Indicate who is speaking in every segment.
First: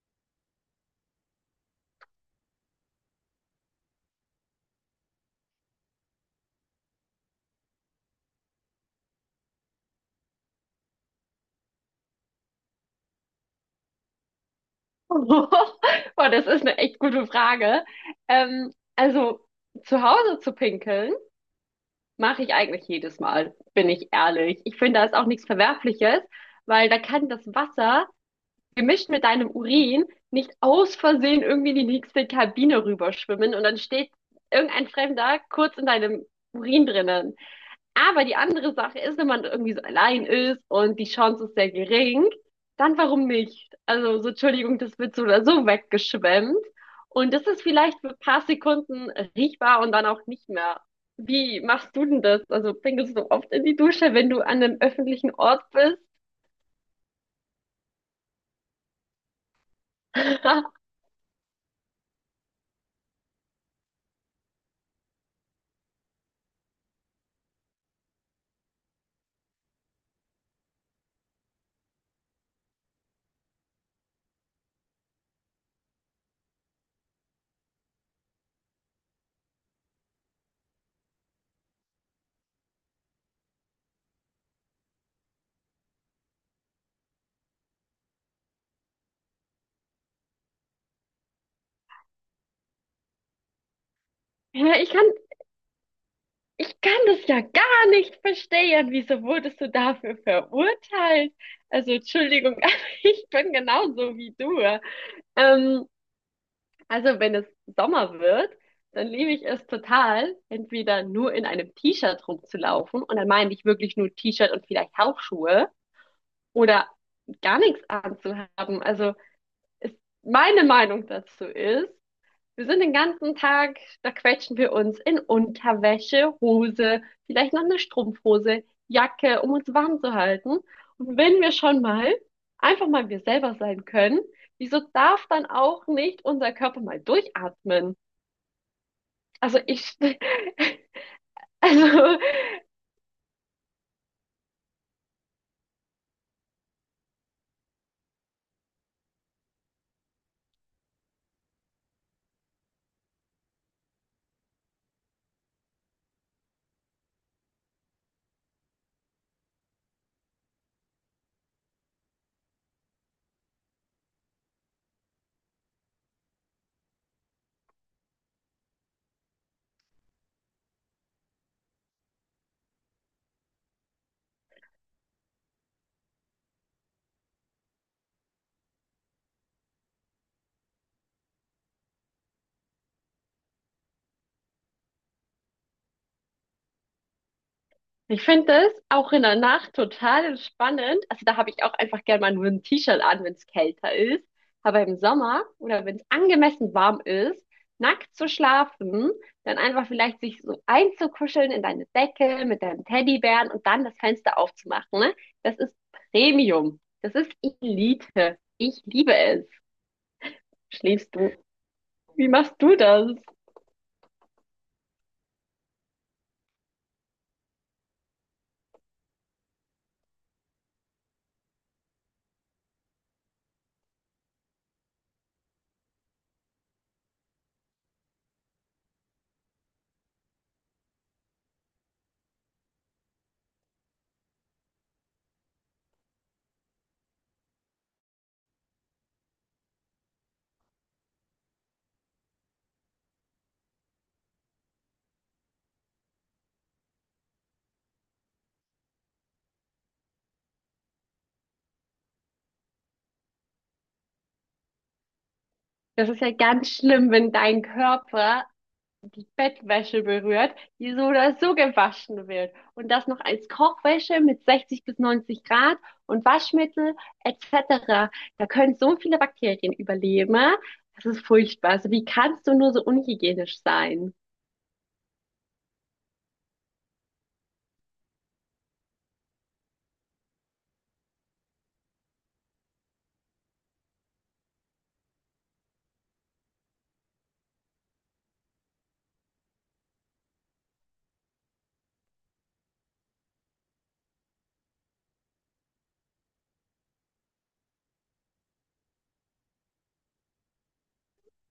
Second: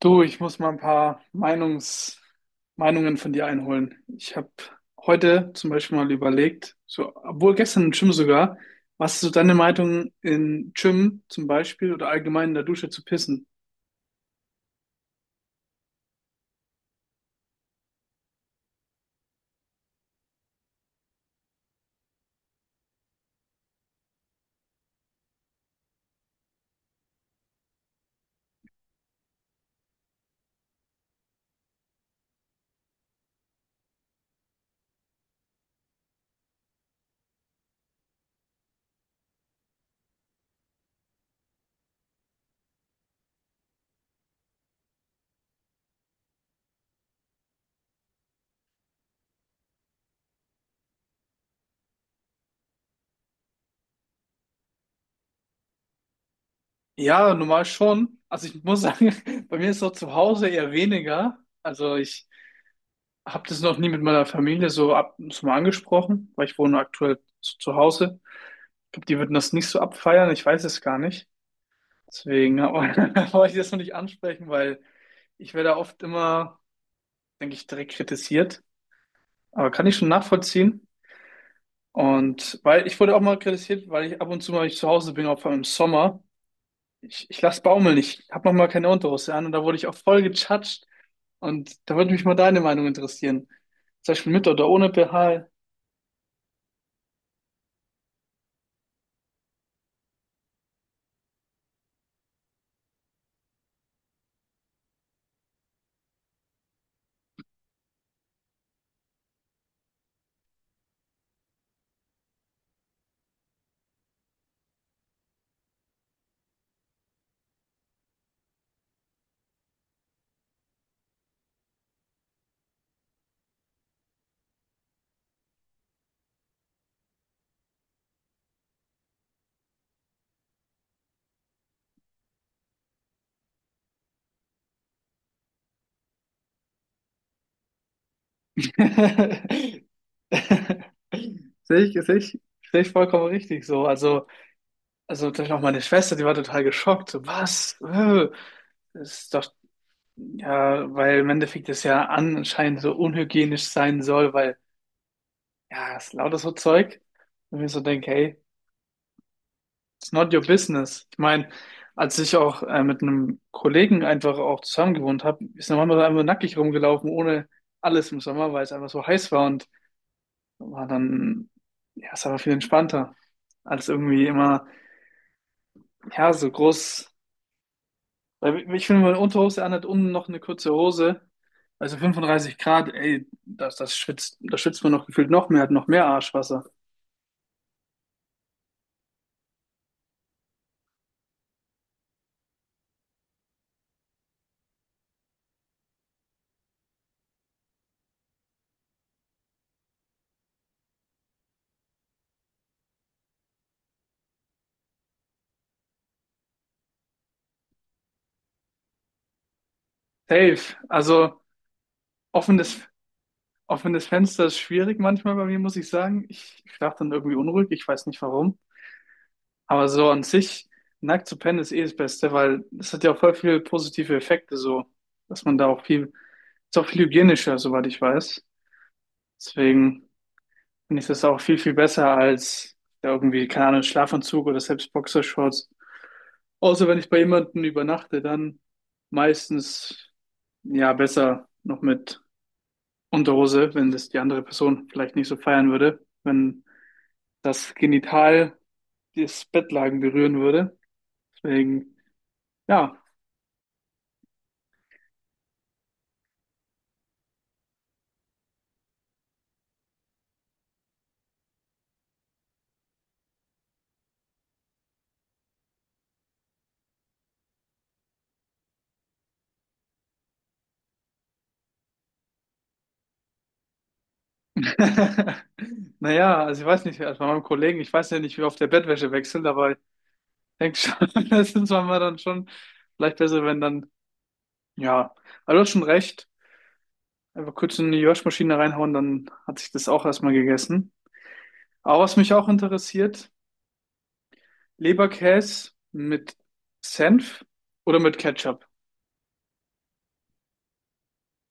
Speaker 1: Du, ich muss mal ein paar Meinungs Meinungen von dir einholen. Ich habe heute zum Beispiel mal überlegt, so, obwohl gestern im Gym sogar, was ist so deine Meinung in Gym zum Beispiel oder allgemein in der Dusche zu pissen?
Speaker 2: Boah, das ist eine echt gute Frage. Also zu Hause zu pinkeln, mache ich eigentlich jedes Mal, bin ich ehrlich. Ich finde, da ist auch nichts Verwerfliches, weil da kann das Wasser gemischt mit deinem Urin nicht aus Versehen irgendwie in die nächste Kabine rüberschwimmen und dann steht irgendein Fremder kurz in deinem Urin drinnen. Aber die andere Sache ist, wenn man irgendwie so allein ist und die Chance ist sehr gering, dann warum nicht? Also, so, Entschuldigung, das wird so oder so weggeschwemmt. Und das ist vielleicht für ein paar Sekunden riechbar und dann auch nicht mehr. Wie machst du denn das? Also, pinkelst du oft in die Dusche, wenn du an einem öffentlichen Ort bist?
Speaker 1: Ja, normal schon. Also ich muss sagen, bei mir ist es auch zu Hause eher weniger. Also ich habe das noch nie mit meiner Familie so, ab, so mal angesprochen, weil ich wohne aktuell zu Hause. Ich glaube, die würden das nicht so abfeiern. Ich weiß es gar nicht. Deswegen wollte ich das noch nicht ansprechen, weil ich werde oft immer, denke ich, direkt kritisiert. Aber kann ich schon nachvollziehen. Und weil ich wurde auch mal kritisiert, weil ich ab und zu mal ich zu Hause bin, auch vor allem im Sommer. Ich lasse baumeln, ich habe noch mal keine Unterhose an und da wurde ich auch voll gechatscht. Und da würde mich mal deine Meinung interessieren. Zum Beispiel mit oder
Speaker 2: Ja,
Speaker 1: ohne
Speaker 2: ich kann,
Speaker 1: BH.
Speaker 2: ich kann das ja gar nicht verstehen. Wieso wurdest du dafür verurteilt? Also, Entschuldigung, aber ich bin genauso wie du. Ähm, Also, wenn es Sommer wird, dann liebe ich es total, entweder nur in einem T-Shirt rumzulaufen, und dann meine ich wirklich nur T-Shirt und vielleicht Hausschuhe, oder gar nichts anzuhaben. Also, ist, meine Meinung dazu ist, wir sind den ganzen Tag, da quetschen wir uns in Unterwäsche, Hose, vielleicht noch eine Strumpfhose, Jacke, um uns warm zu halten. Und wenn wir schon mal einfach mal wir selber sein können, wieso darf dann auch nicht unser Körper mal durchatmen? Also ich,
Speaker 1: Sehe ich, sehe
Speaker 2: also
Speaker 1: ich, Sehe ich vollkommen richtig so. Also natürlich auch meine Schwester, die war total geschockt. So, was? Das ist doch, ja, weil im Endeffekt das ja anscheinend so unhygienisch sein soll, weil, ja, es ist lauter so Zeug. Und ich mir so denke, hey, it's not your business. Ich meine, als ich auch mit einem Kollegen einfach auch zusammen gewohnt habe, ist der Mann einfach nackig rumgelaufen, ohne alles im Sommer, weil es einfach so heiß war und war dann, ja, es war viel entspannter, als irgendwie immer, ja, so groß. Weil ich finde, meine Unterhose anhat, unten noch eine kurze Hose. Also 35 Grad, ey, das schwitzt, da schwitzt man noch gefühlt noch mehr, hat noch mehr Arschwasser.
Speaker 2: ich finde das auch in der Nacht total spannend. Also da habe ich auch einfach gerne mal nur ein T-Shirt an, wenn es kälter ist. Aber im Sommer oder wenn es angemessen warm ist, nackt zu schlafen, dann einfach vielleicht sich so einzukuscheln in deine Decke mit deinem Teddybären und dann das Fenster aufzumachen, ne? Das ist Premium. Das ist Elite. Ich liebe es.
Speaker 1: Safe.
Speaker 2: Schläfst du?
Speaker 1: Also
Speaker 2: Wie machst du
Speaker 1: offenes,
Speaker 2: das?
Speaker 1: offenes Fenster ist schwierig manchmal bei mir, muss ich sagen. Ich schlafe dann irgendwie unruhig, ich weiß nicht warum. Aber so an sich, nackt zu pennen ist eh das Beste, weil das hat ja auch voll viele positive Effekte, so, dass man da auch viel, ist auch viel hygienischer, soweit ich weiß. Deswegen finde ich das auch viel, viel besser als ja, irgendwie, keine Ahnung, Schlafanzug oder selbst Boxershorts. Außer wenn ich bei jemandem übernachte, dann meistens ja besser noch mit Unterhose, wenn das die andere Person vielleicht nicht so feiern würde, wenn das Genital das Bettlaken berühren würde. Deswegen, ja.
Speaker 2: Das ist ja ganz schlimm, wenn dein Körper die Bettwäsche berührt, die so oder so gewaschen wird. Und das noch als Kochwäsche mit 60 bis 90 Grad und Waschmittel etc. Da können so viele Bakterien überleben. Das ist furchtbar. Also wie kannst du nur so unhygienisch sein?
Speaker 1: Naja, also ich weiß nicht, also bei meinem Kollegen, ich weiß ja nicht, wie oft der Bettwäsche wechselt, aber ich denke schon, das ist manchmal dann schon vielleicht besser, wenn dann, ja, aber du hast schon recht. Einfach kurz in die Waschmaschine reinhauen, dann hat sich das auch erstmal gegessen. Aber was mich auch interessiert, Leberkäse mit Senf oder mit Ketchup?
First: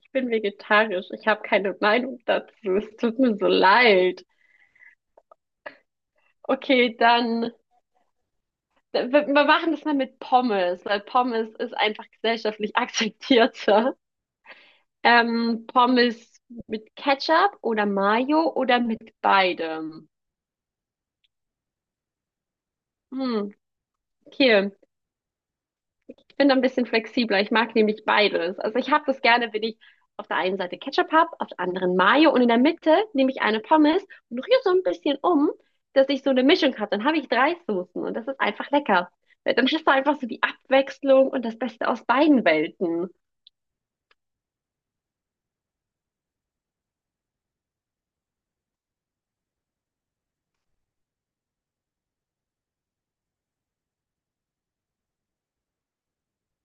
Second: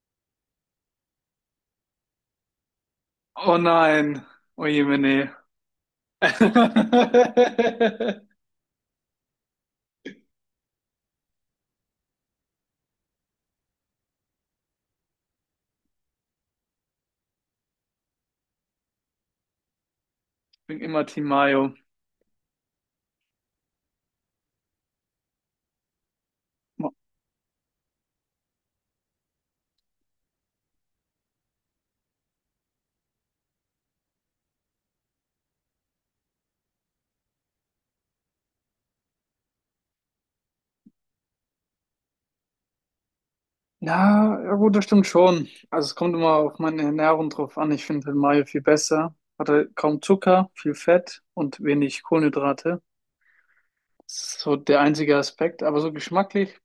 Speaker 2: Ich bin vegetarisch. Ich habe keine Meinung dazu. Es tut mir so
Speaker 1: Oh nein,
Speaker 2: leid.
Speaker 1: oh je, jemine.
Speaker 2: Okay, dann. Wir machen das mal mit Pommes, weil Pommes ist einfach gesellschaftlich akzeptierter. Pommes mit Ketchup oder Mayo oder mit beidem?
Speaker 1: Ich bin immer Team Mayo.
Speaker 2: Hm, okay. Ich bin da ein bisschen flexibler. Ich mag nämlich beides. Also ich habe das gerne, wenn ich auf der einen Seite Ketchup habe, auf der anderen Mayo und in der Mitte nehme ich eine Pommes und rühre so ein bisschen um, dass ich so eine Mischung habe. Dann habe ich drei Soßen und das ist einfach lecker. Weil dann hast du einfach so die Abwechslung und das Beste aus beiden Welten.
Speaker 1: Ja, ja gut, das stimmt schon. Also es kommt immer auf meine Ernährung drauf an. Ich finde Mayo viel besser. Hat halt kaum Zucker, viel Fett und wenig Kohlenhydrate. Das ist so der einzige Aspekt. Aber so geschmacklich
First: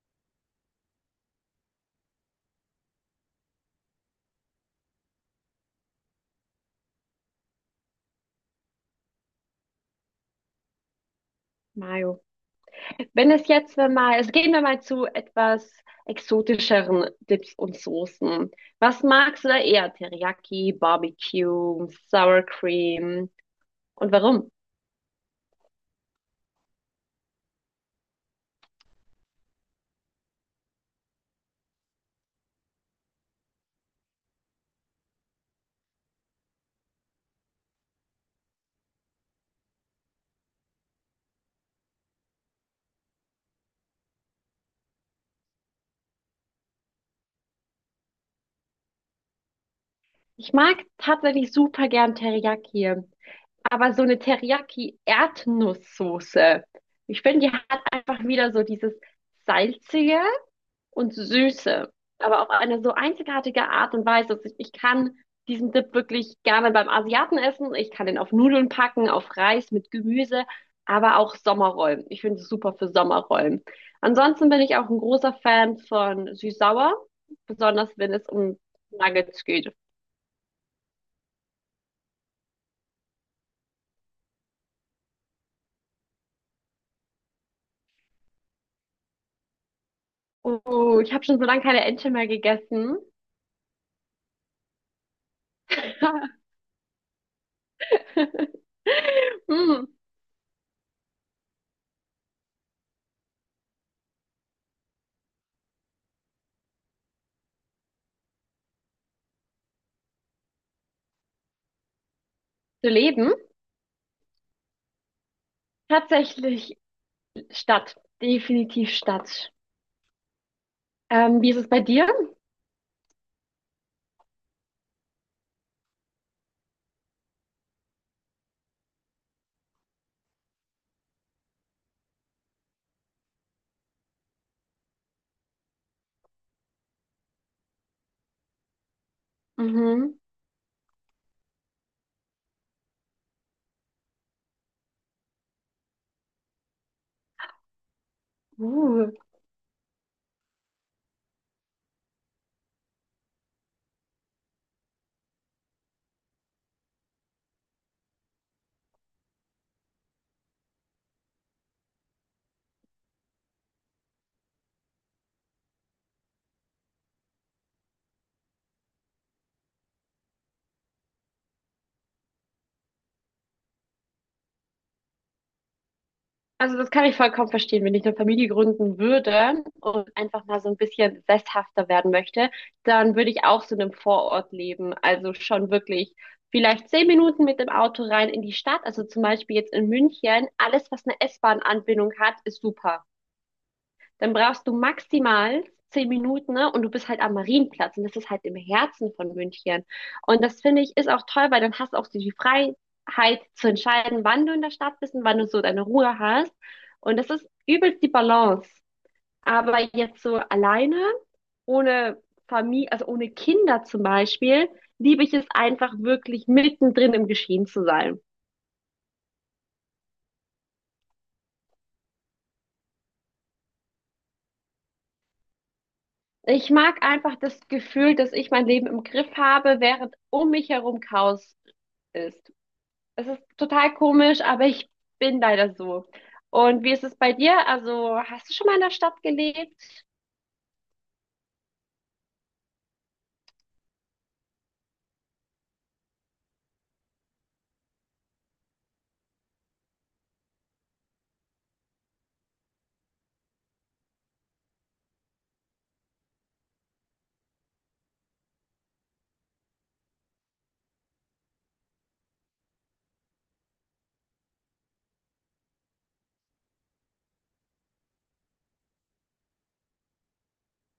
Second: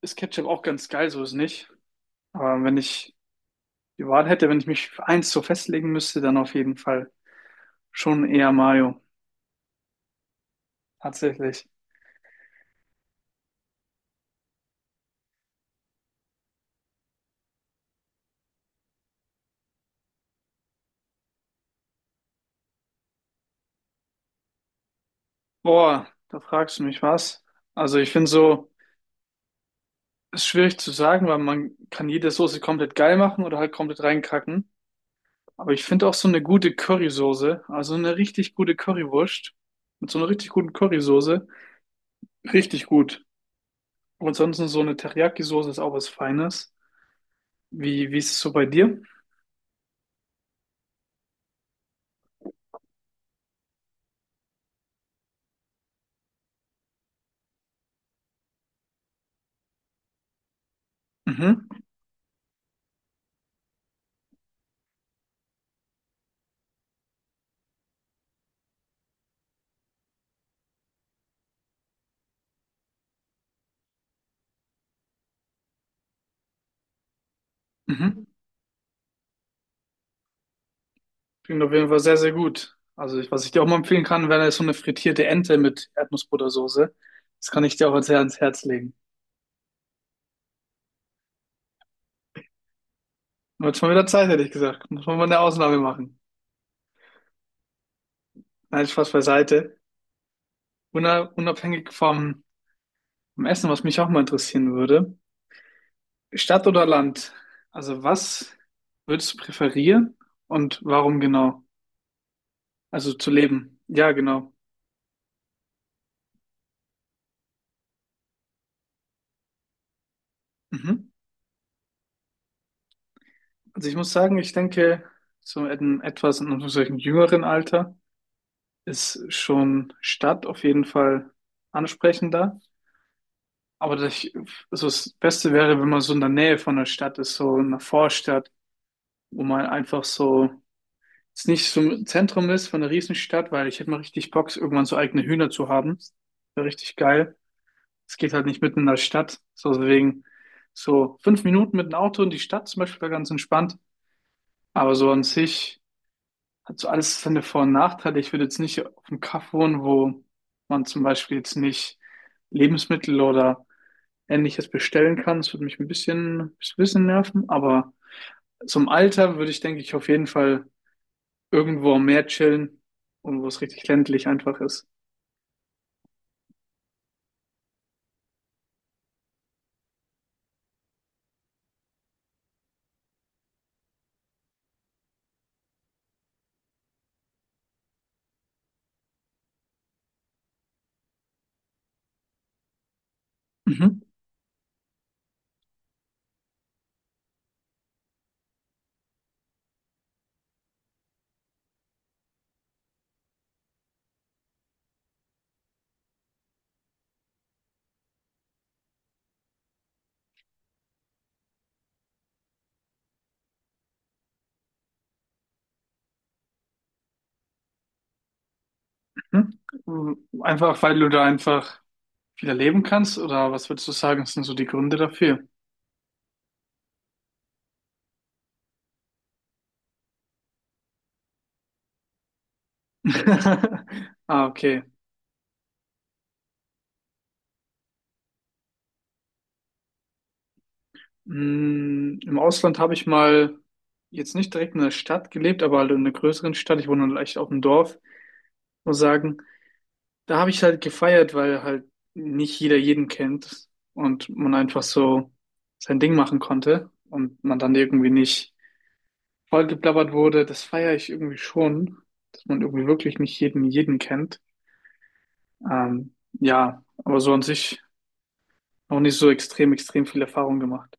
Speaker 1: ist Ketchup auch ganz geil, so ist nicht. Aber wenn ich die Wahl hätte, wenn ich mich für eins so festlegen müsste, dann auf jeden Fall schon eher Mayo. Tatsächlich.
Speaker 2: Mayo. Wenn es jetzt wir mal, also gehen wir mal zu etwas exotischeren Dips und Soßen. Was magst du da eher? Teriyaki, Barbecue, Sour Cream und warum?
Speaker 1: Boah, da fragst du mich was. Also ich finde so, ist schwierig zu sagen, weil man kann jede Soße komplett geil machen oder halt komplett reinkacken. Aber ich finde auch so eine gute Currysoße, also eine richtig gute Currywurst mit so einer richtig guten Currysoße, richtig gut. Und ansonsten so eine Teriyaki-Soße ist auch was Feines. Wie ist es so bei dir?
Speaker 2: Ich mag tatsächlich super gern Teriyaki, aber so eine Teriyaki-Erdnusssoße, ich finde, die hat einfach wieder so dieses Salzige und
Speaker 1: Mhm,
Speaker 2: Süße, aber auf eine so einzigartige Art und Weise. Also ich kann diesen Dip wirklich gerne beim Asiaten essen. Ich kann den auf Nudeln packen, auf Reis mit Gemüse, aber auch Sommerrollen. Ich finde es super für Sommerrollen. Ansonsten bin ich auch ein großer Fan von süß-sauer, besonders wenn
Speaker 1: mhm.
Speaker 2: es um Nuggets geht.
Speaker 1: Klingt auf jeden Fall sehr, sehr gut. Also, ich, was ich dir auch mal empfehlen kann, wäre so eine frittierte Ente mit Erdnussbuttersoße. Das kann ich dir auch sehr ans Herz legen.
Speaker 2: Oh, ich habe schon so lange keine Ente mehr gegessen.
Speaker 1: Wird schon wieder Zeit, hätte ich gesagt. Muss man mal eine Ausnahme machen. Nein, Spaß beiseite.
Speaker 2: Hm,
Speaker 1: Unabhängig vom Essen, was mich auch mal interessieren würde. Stadt oder Land? Also, was würdest du präferieren und warum genau?
Speaker 2: zu
Speaker 1: Also, zu
Speaker 2: leben?
Speaker 1: leben. Ja, genau.
Speaker 2: Tatsächlich Stadt. Definitiv Stadt.
Speaker 1: Mhm.
Speaker 2: Wie ist es bei dir?
Speaker 1: Also, ich muss sagen, ich denke, so in etwas in einem solchen jüngeren Alter ist schon Stadt auf jeden Fall ansprechender. Aber das, also das Beste wäre, wenn man so in der Nähe von der Stadt ist, so in einer Vorstadt, wo man einfach
Speaker 2: Mhm.
Speaker 1: so jetzt nicht so im Zentrum ist von einer Riesenstadt, weil ich hätte mal richtig Bock, irgendwann so eigene Hühner zu haben. Wäre richtig geil. Es geht halt nicht mitten in der
Speaker 2: Uh.
Speaker 1: Stadt. So deswegen so fünf Minuten mit dem Auto in die Stadt zum Beispiel wäre ganz entspannt. Aber so an sich hat so alles seine Vor- und Nachteile. Ich würde jetzt nicht auf dem Kaff wohnen, wo man zum Beispiel jetzt nicht Lebensmittel oder Ähnliches bestellen kann. Das würde mich ein bisschen nerven. Aber zum Alter würde ich, denke ich, auf jeden Fall irgendwo am Meer chillen und wo es richtig ländlich einfach ist.
Speaker 2: Also das kann ich vollkommen verstehen, wenn ich eine Familie gründen würde und einfach mal so ein bisschen sesshafter werden möchte, dann würde ich auch so in einem Vorort leben. Also schon wirklich vielleicht 10 Minuten mit dem Auto rein in die Stadt. Also zum Beispiel jetzt in München, alles, was eine S-Bahn-Anbindung hat, ist super.
Speaker 1: Mhm.
Speaker 2: Dann brauchst du maximal 10 Minuten, ne? Und du bist halt am Marienplatz. Und das ist halt im Herzen von München. Und das finde ich ist auch toll, weil dann hast du auch so die Freiheit zu entscheiden, wann du in der Stadt bist und wann du so deine Ruhe hast. Und das ist übelst die Balance. Aber jetzt so alleine, ohne Familie, also ohne Kinder zum Beispiel, liebe ich es einfach wirklich mittendrin im Geschehen zu sein.
Speaker 1: Mhm. Einfach, weil du da einfach wieder leben kannst, oder was würdest du sagen, sind so die Gründe dafür?
Speaker 2: Ich mag einfach das Gefühl, dass ich mein Leben im Griff habe, während um mich herum Chaos ist. Es ist total komisch,
Speaker 1: Ah,
Speaker 2: aber
Speaker 1: okay.
Speaker 2: ich bin leider so. Und wie ist es bei dir? Also, hast du schon mal in der Stadt gelebt?
Speaker 1: Mm, im Ausland habe ich mal jetzt nicht direkt in der Stadt gelebt, aber halt in einer größeren Stadt. Ich wohne leicht auf dem Dorf. Muss sagen, da habe ich halt gefeiert, weil halt nicht jeder jeden kennt und man einfach so sein Ding machen konnte und man dann irgendwie nicht vollgeblabbert wurde. Das feiere ich irgendwie schon, dass man irgendwie wirklich nicht jeden jeden kennt. Ja, aber so an sich noch nicht so extrem, extrem viel Erfahrung gemacht.